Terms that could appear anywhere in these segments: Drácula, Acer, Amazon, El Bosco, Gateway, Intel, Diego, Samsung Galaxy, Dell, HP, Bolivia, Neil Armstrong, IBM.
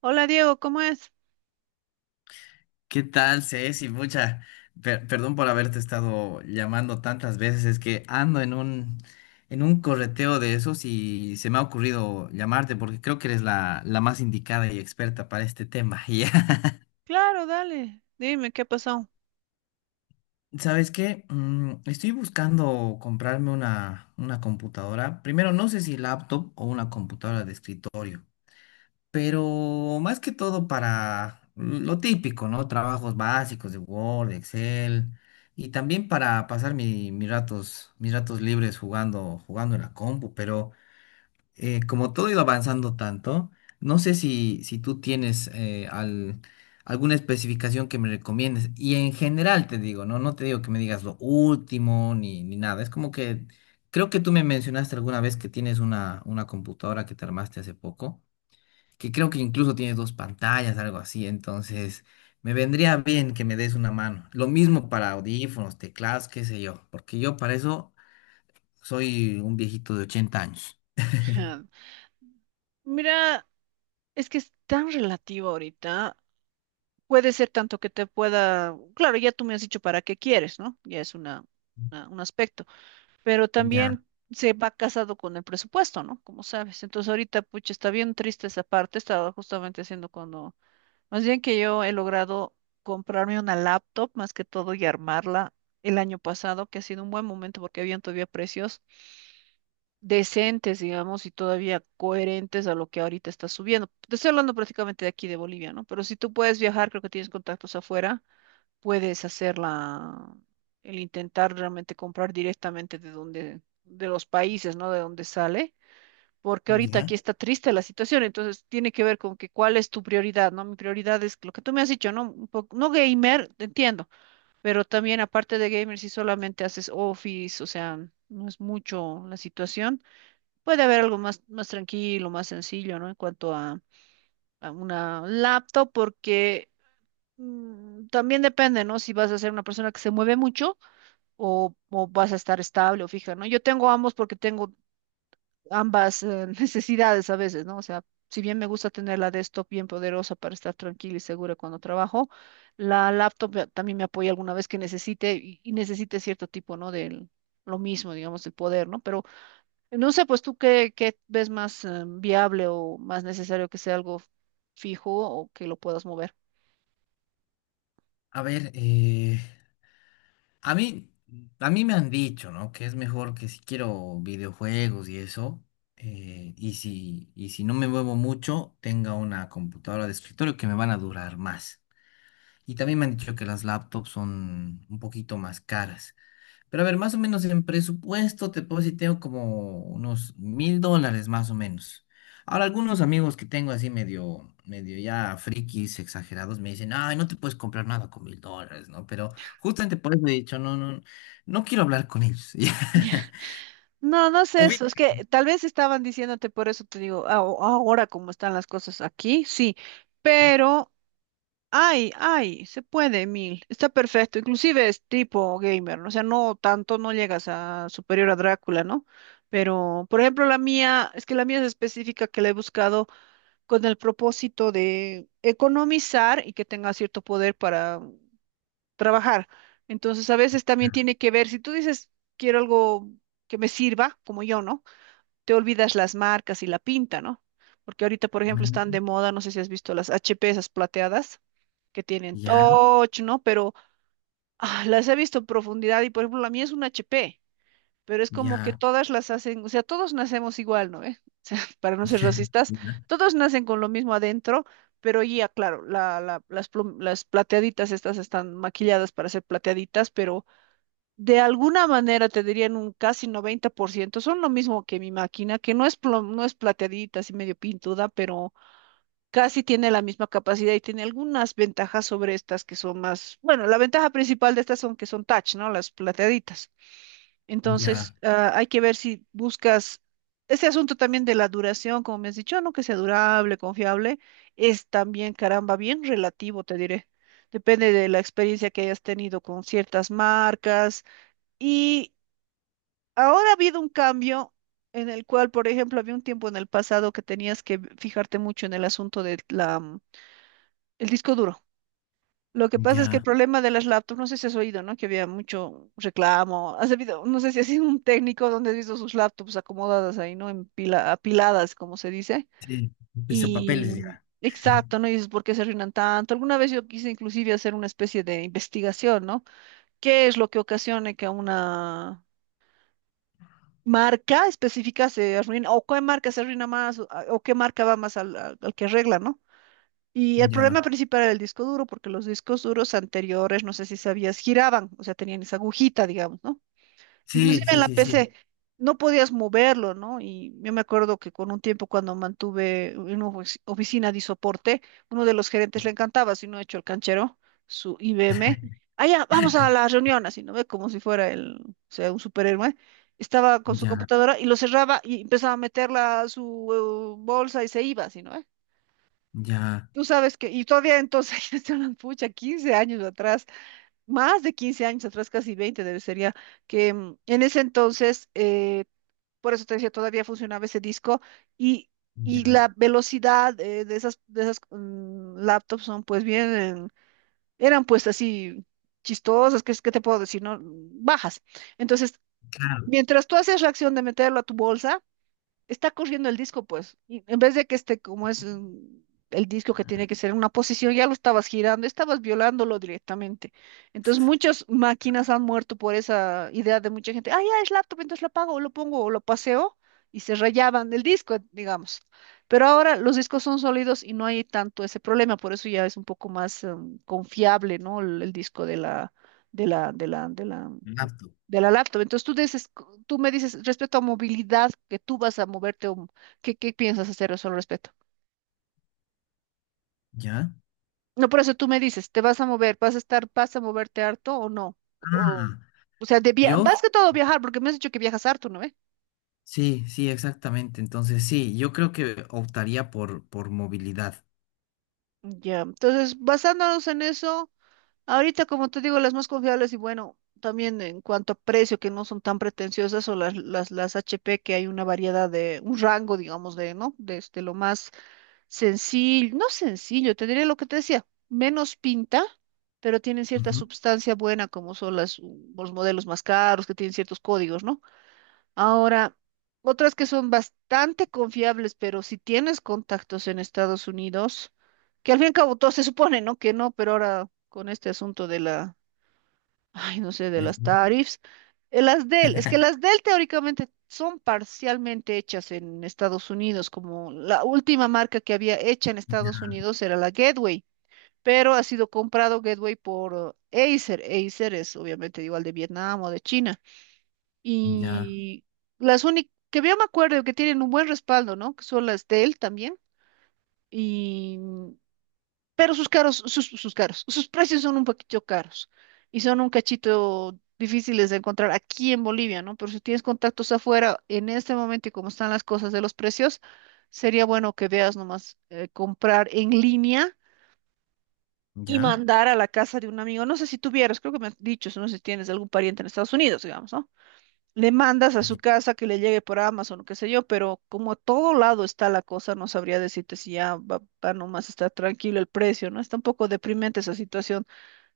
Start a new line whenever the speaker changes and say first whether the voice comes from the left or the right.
right: Hola Diego, ¿cómo es?
left: ¿Qué tal, Ceci? Mucha, perdón por haberte estado llamando tantas veces, es que ando en un correteo de esos y se me ha ocurrido llamarte porque creo que eres la más indicada y experta para este tema. ¿Ya?
right: Claro, dale, dime qué pasó.
left: ¿Sabes qué? Estoy buscando comprarme una computadora. Primero, no sé si laptop o una computadora de escritorio. Pero más que todo para lo típico, ¿no? Trabajos básicos de Word, Excel, y también para pasar mis ratos libres jugando, jugando en la compu, pero como todo ha ido avanzando tanto, no sé si tú tienes alguna especificación que me recomiendes, y en general te digo, ¿no? No te digo que me digas lo último ni nada, es como que... Creo que tú me mencionaste alguna vez que tienes una computadora que te armaste hace poco que creo que incluso tiene dos pantallas, algo así, entonces me vendría bien que me des una mano. Lo mismo para audífonos, teclados, qué sé yo, porque yo para eso soy un viejito de 80 años.
right: Mira, es que es tan relativo ahorita. Puede ser tanto que te pueda, claro, ya tú me has dicho para qué quieres, ¿no? Ya es un aspecto, pero
left: Ya,
right: también se va casado con el presupuesto, ¿no? Como sabes. Entonces ahorita, pucha, está bien triste esa parte. Estaba justamente haciendo cuando, más bien que yo he logrado comprarme una laptop más que todo y armarla el año pasado, que ha sido un buen momento porque habían todavía precios decentes, digamos, y todavía coherentes a lo que ahorita está subiendo. Te estoy hablando prácticamente de aquí de Bolivia, ¿no? Pero si tú puedes viajar, creo que tienes contactos afuera, puedes hacer el intentar realmente comprar directamente de donde, de los países, ¿no? De donde sale. Porque ahorita
left: ya.
right: aquí está triste la situación, entonces tiene que ver con que cuál es tu prioridad, ¿no? Mi prioridad es lo que tú me has dicho, ¿no? Un poco, no gamer, te entiendo, pero también aparte de gamer, si solamente haces office, o sea, no es mucho la situación. Puede haber algo más, más tranquilo, más sencillo, ¿no? En cuanto a una laptop, porque también depende, ¿no? Si vas a ser una persona que se mueve mucho o, o vas a estar estable o fija, ¿no? Yo tengo ambos porque tengo ambas necesidades a veces, ¿no? O sea, si bien me gusta tener la desktop bien poderosa para estar tranquila y segura cuando trabajo, la laptop también me apoya alguna vez que necesite y necesite cierto tipo, ¿no? Del, lo mismo, digamos, el poder, ¿no? Pero no sé, pues tú qué, qué ves más viable o más necesario que sea algo fijo o que lo puedas mover.
left: A ver, a mí, a mí me han dicho, ¿no? Que es mejor que si quiero videojuegos y eso, y si no me muevo mucho, tenga una computadora de escritorio que me van a durar más. Y también me han dicho que las laptops son un poquito más caras. Pero a ver, más o menos en presupuesto te puedo decir, tengo como unos $1000 más o menos. Ahora, algunos amigos que tengo así medio ya frikis, exagerados, me dicen, ay, no te puedes comprar nada con $1000, ¿no? Pero justamente por eso he dicho, no quiero hablar con ellos. Ya.
right: No, no sé
left: Ubi-
right: eso. Es que tal vez estaban diciéndote por eso te digo, ahora como están las cosas aquí, sí. Pero, ay, ay, se puede, mil está perfecto. Inclusive es tipo gamer, ¿no? O sea, no tanto, no llegas a superior a Drácula, ¿no? Pero, por ejemplo, la mía, es que la mía es específica que la he buscado con el propósito de economizar y que tenga cierto poder para trabajar. Entonces, a veces también tiene que ver, si tú dices, quiero algo que me sirva, como yo, ¿no? Te olvidas las marcas y la pinta, ¿no? Porque ahorita, por ejemplo, están
left: Mm,
right: de moda, no sé si has visto las HP, esas plateadas, que tienen
left: ya,
right: touch, ¿no? Pero ah, las he visto en profundidad y, por ejemplo, la mía es una HP, pero es como que
left: ya,
right: todas las hacen, o sea, todos nacemos igual, ¿no? ¿Eh? O sea, para no ser racistas,
left: ya,
right: todos nacen con lo mismo adentro. Pero ya, claro, las plateaditas estas están maquilladas para ser plateaditas, pero de alguna manera te dirían un casi 90% son lo mismo que mi máquina, que no es, no es plateadita, así medio pintuda, pero casi tiene la misma capacidad y tiene algunas ventajas sobre estas que son más, bueno, la ventaja principal de estas son que son touch, ¿no? Las plateaditas. Entonces,
left: ya,
right: ah, hay que ver si buscas ese asunto también de la duración, como me has dicho, ¿no? Que sea durable, confiable, es también, caramba, bien relativo, te diré. Depende de la experiencia que hayas tenido con ciertas marcas. Y ahora ha habido un cambio en el cual, por ejemplo, había un tiempo en el pasado que tenías que fijarte mucho en el asunto del disco duro. Lo que pasa es que el
left: ya.
right: problema de las laptops, no sé si has oído, ¿no? Que había mucho reclamo. Has habido, no sé si has sido un técnico donde has visto sus laptops acomodadas ahí, ¿no? En apiladas, como se dice.
left: Sí,
right: Y
left: pisapapeles, ya.
right: exacto, ¿no? Y dices, ¿por qué se arruinan tanto? Alguna vez yo quise inclusive hacer una especie de investigación, ¿no? ¿Qué es lo que ocasiona que a una marca específica se arruina, o qué marca se arruina más, o, o qué marca va más al, al que arregla, ¿no? Y el problema
left: Ya.
right: principal era el disco duro, porque los discos duros anteriores, no sé si sabías, giraban, o sea, tenían esa agujita, digamos, ¿no?
left: Sí,
right: Inclusive en
left: sí,
right: la
left: sí, sí.
right: PC no podías moverlo, ¿no? Y yo me acuerdo que con un tiempo cuando mantuve una oficina de soporte, uno de los gerentes le encantaba, si no he hecho el canchero, su IBM, allá, vamos a la reunión, así, ¿no ve? Como si fuera el, o sea, un superhéroe. Estaba con su
left: Ya,
right: computadora y lo cerraba y empezaba a meterla a su bolsa y se iba, así, ¿no ve?
left: ya,
right: Tú sabes que, y todavía entonces, ya se pucha, 15 años atrás, más de 15 años atrás, casi 20 debe ser ya, que en ese entonces, por eso te decía, todavía funcionaba ese disco y, y
left: ya.
right: la velocidad de esas laptops son pues bien, eran pues así chistosas, ¿qué, qué te puedo decir? ¿No? Bajas. Entonces,
left: Claro.
right: mientras tú haces la acción de meterlo a tu bolsa, está corriendo el disco, pues, y en vez de que esté como es el disco que tiene que ser en una posición, ya lo estabas girando, estabas violándolo directamente. Entonces, muchas máquinas han muerto por esa idea de mucha gente, ah, ya es laptop, entonces la apago, o lo pongo, o lo paseo, y se rayaban el disco, digamos. Pero ahora los discos son sólidos y no hay tanto ese problema, por eso ya es un poco más, confiable, ¿no? El disco de la
left: Laptop,
right: de la laptop. Entonces tú dices, tú me dices respecto a movilidad, que tú vas a moverte, o ¿qué, qué piensas hacer eso al respecto?
left: ¿ya?
right: No, por eso tú me dices, ¿te vas a mover? ¿Vas a estar, vas a moverte harto o no? O,
left: Mm,
right: o sea, de
left: yo,
right: más que todo viajar, porque me has dicho que viajas harto, ¿no ve?
left: sí, sí, exactamente. Entonces, sí, yo creo que optaría por movilidad.
right: Ya, entonces basándonos en eso, ahorita como te digo, las más confiables y bueno, también en cuanto a precio, que no son tan pretenciosas, o las HP, que hay una variedad de, un rango, digamos, de, ¿no? Desde lo más sencillo, no sencillo, tendría lo que te decía, menos pinta, pero tienen cierta
left: Ujú.
right: sustancia buena, como son las, los modelos más caros, que tienen ciertos códigos, ¿no? Ahora, otras que son bastante confiables, pero si tienes contactos en Estados Unidos, que al fin y al cabo todo se supone, ¿no? Que no, pero ahora con este asunto de la ay, no sé, de las
left: Del-
right: tarifas. Las Dell, es que las Dell teóricamente son parcialmente hechas en Estados Unidos, como la última marca que había hecha en Estados
left: Ya,
right: Unidos era la Gateway, pero ha sido comprado Gateway por Acer. Acer es obviamente igual de Vietnam o de China.
left: ya,
right: Y las únicas que yo me acuerdo que tienen un buen respaldo, ¿no? Que son las Dell también. Y pero sus caros, sus caros, sus precios son un poquito caros y son un cachito difíciles de encontrar aquí en Bolivia, ¿no? Pero si tienes contactos afuera, en este momento y como están las cosas de los precios, sería bueno que veas nomás comprar en línea y
left: ya.
right: mandar a la casa de un amigo. No sé si tuvieras, creo que me has dicho, no sé si tienes algún pariente en Estados Unidos, digamos, ¿no? Le mandas a su
left: Ya.
right: casa que le llegue por Amazon, qué sé yo, pero como a todo lado está la cosa, no sabría decirte si ya va, va nomás está tranquilo el precio, ¿no? Está un poco deprimente esa situación,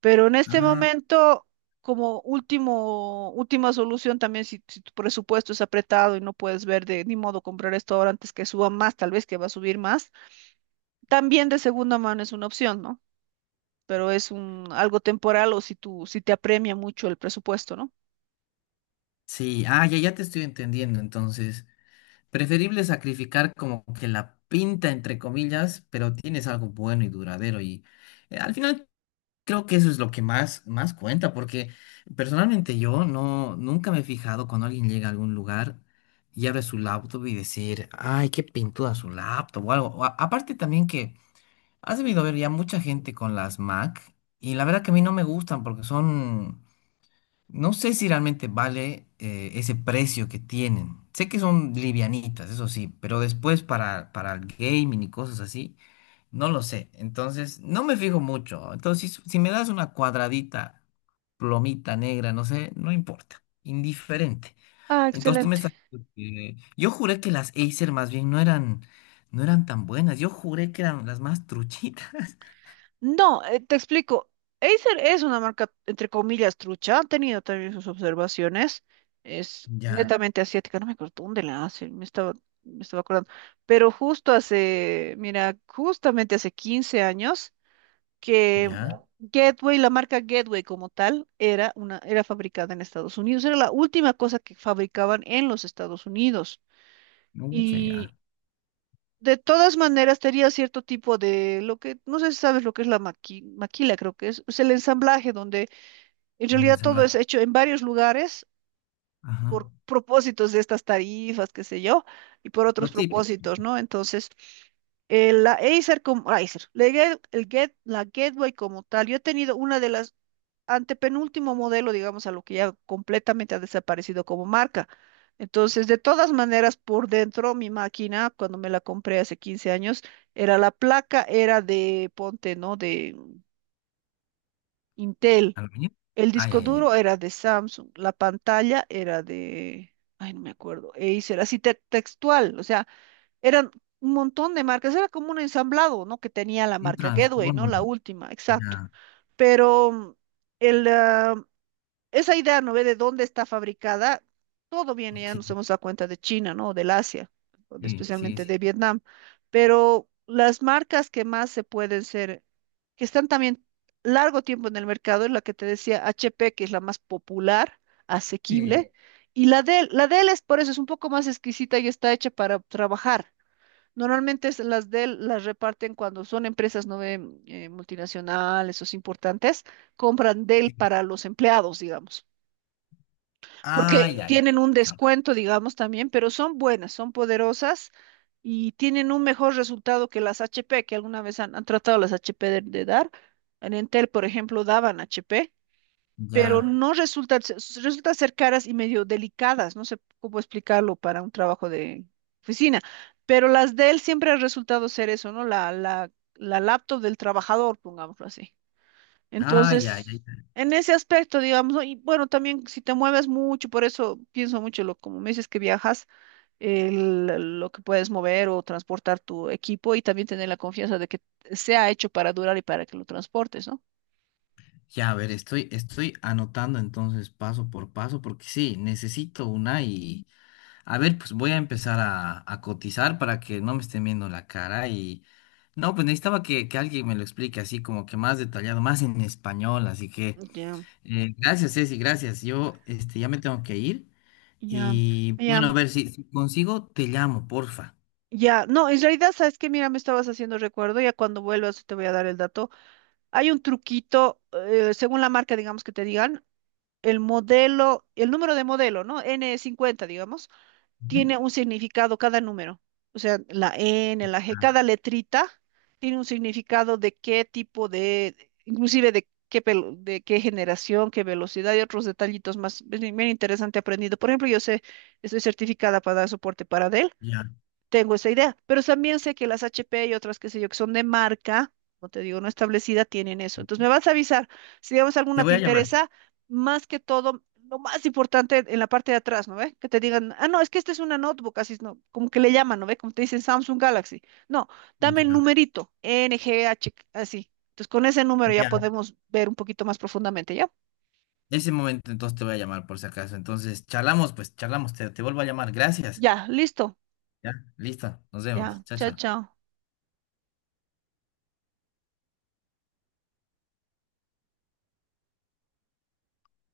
right: pero en este
left: Ah,
right: momento, como último, última solución también, si, si tu presupuesto es apretado y no puedes ver de ni modo comprar esto ahora antes que suba más, tal vez que va a subir más, también de segunda mano es una opción, ¿no? Pero es un algo temporal o si tú, si te apremia mucho el presupuesto, ¿no?
left: sí, ah, ya, ya te estoy entendiendo. Entonces, preferible sacrificar como que la pinta, entre comillas, pero tienes algo bueno y duradero. Y al final creo que eso es lo que más, más cuenta, porque personalmente yo nunca me he fijado cuando alguien llega a algún lugar y abre su laptop y decir, ay, qué pintuda su laptop o algo. O aparte también que has debido ver ya mucha gente con las Mac y la verdad que a mí no me gustan porque son, no sé si realmente vale ese precio que tienen. Sé que son livianitas, eso sí, pero después para el gaming y cosas así. No lo sé, entonces no me fijo mucho. Entonces, si me das una cuadradita, plomita negra, no sé, no importa, indiferente.
right: Ah,
left: Entonces tú me
right: excelente.
left: estás... Eh, yo juré que las Acer más bien no eran, no eran tan buenas, yo juré que eran las más truchitas.
right: No, te explico. Acer es una marca, entre comillas, trucha. Han tenido también sus observaciones. Es
left: Ya,
right: netamente asiática. No me acuerdo dónde la hacen. Me estaba acordando. Pero justo hace, mira, justamente hace 15 años que
left: ya,
right: Gateway, la marca Gateway como tal, era una, era fabricada en Estados Unidos. Era la última cosa que fabricaban en los Estados Unidos.
left: mucha ya.
right: De todas maneras, tenía cierto tipo de lo que, no sé si sabes lo que es la maquila, creo que es el ensamblaje, donde en
left: Un
right: realidad todo
left: ensamblaje.
right: es hecho en varios lugares
left: Ajá.
right: por propósitos de estas tarifas, qué sé yo, y por otros
left: Lo típico.
right: propósitos, ¿no? Entonces, la Acer como, Acer, la, la Gateway como tal, yo he tenido una de las antepenúltimo modelo, digamos, a lo que ya completamente ha desaparecido como marca. Entonces, de todas maneras, por dentro, mi máquina, cuando me la compré hace 15 años, era la placa, era de, ponte, ¿no? De Intel.
left: ¿Aluminio?
right: El
left: Ah, ya,
right: disco
left: ya, ya.
right: duro era de Samsung. La pantalla era de, ay, no me acuerdo, Acer, así textual. O sea, eran un montón de marcas. Era como un ensamblado, ¿no? Que tenía la
left: Un
right: marca Gateway, ¿no? La
left: transformer.
right: última, exacto.
left: Ya.
right: Pero el, ah, esa idea, ¿no ve? De dónde está fabricada, todo viene, ya
left: Sí,
right: nos hemos dado cuenta de China, ¿no? Del Asia, o
left: sí, sí,
right: especialmente
left: sí.
right: de Vietnam. Pero las marcas que más se pueden ser, que están también largo tiempo en el mercado, es la que te decía HP, que es la más popular,
left: Sí.
right: asequible, y la Dell es por eso, es un poco más exquisita y está hecha para trabajar. Normalmente las Dell las reparten cuando son empresas no ve, multinacionales o importantes, compran Dell
left: Sí.
right: para los empleados, digamos
left: Ah,
right: porque
left: ya, ya.
right: tienen un
left: Chao.
right: descuento, digamos, también, pero son buenas, son poderosas y tienen un mejor resultado que las HP, que alguna vez han, han tratado las HP de dar. En Entel, por ejemplo, daban HP, pero
left: Ya.
right: no resulta, resulta ser caras y medio delicadas, no sé cómo explicarlo para un trabajo de oficina, pero las de él siempre ha resultado ser eso, ¿no? La laptop del trabajador, pongámoslo así.
left: Ah, ya, ya,
right: Entonces,
left: ya.
right: en ese aspecto, digamos, ¿no? Y bueno, también si te mueves mucho, por eso pienso mucho, lo, como me dices que viajas, lo que puedes mover o transportar tu equipo y también tener la confianza de que sea hecho para durar y para que lo transportes, ¿no?
left: Ya, a ver, estoy, estoy anotando entonces paso por paso porque sí, necesito una y a ver, pues voy a empezar a cotizar para que no me estén viendo la cara y no, pues necesitaba que alguien me lo explique así como que más detallado, más en español, así que
right: Ya,
left: gracias, Ceci, gracias. Yo este, ya me tengo que ir
right: ya,
left: y
right: ya,
left: bueno, a ver, si consigo, te llamo, porfa.
right: ya. No, en realidad, ¿sabes que mira, me estabas haciendo recuerdo, ya cuando vuelvas te voy a dar el dato. Hay un truquito, según la marca, digamos que te digan, el modelo, el número de modelo, ¿no? N50, digamos.
left: Ujú.
right: Tiene un significado cada número. O sea, la N, la G,
left: Ah,
right: cada letrita tiene un significado de qué tipo de, inclusive de qué, de qué generación, qué velocidad y otros detallitos más. Es bien, bien interesante aprendido. Por ejemplo, yo sé, estoy certificada para dar soporte para Dell,
left: ya,
right: tengo esa idea, pero también sé que las HP y otras, qué sé yo, que son de marca, como te digo, no establecida, tienen eso. Entonces me vas a avisar si digamos
left: te
right: alguna
left: voy
right: te
left: a llamar.
right: interesa, más que todo, lo más importante en la parte de atrás, ¿no ve? Que te digan, ah, no, es que esta es una notebook, así, ¿no? Como que le llaman, ¿no ve? Como te dicen Samsung Galaxy. No, dame el
left: Ya,
right: numerito, NGH, así. Entonces con ese número ya
left: ya.
right: podemos ver un poquito más profundamente, ¿ya?
left: Ese momento entonces te voy a llamar por si acaso. Entonces, charlamos, pues charlamos, te vuelvo a llamar. Gracias.
right: Ya, listo.
left: Ya, listo, nos
right: Ya,
left: vemos. Chao,
right: chao,
left: chao.
right: chao.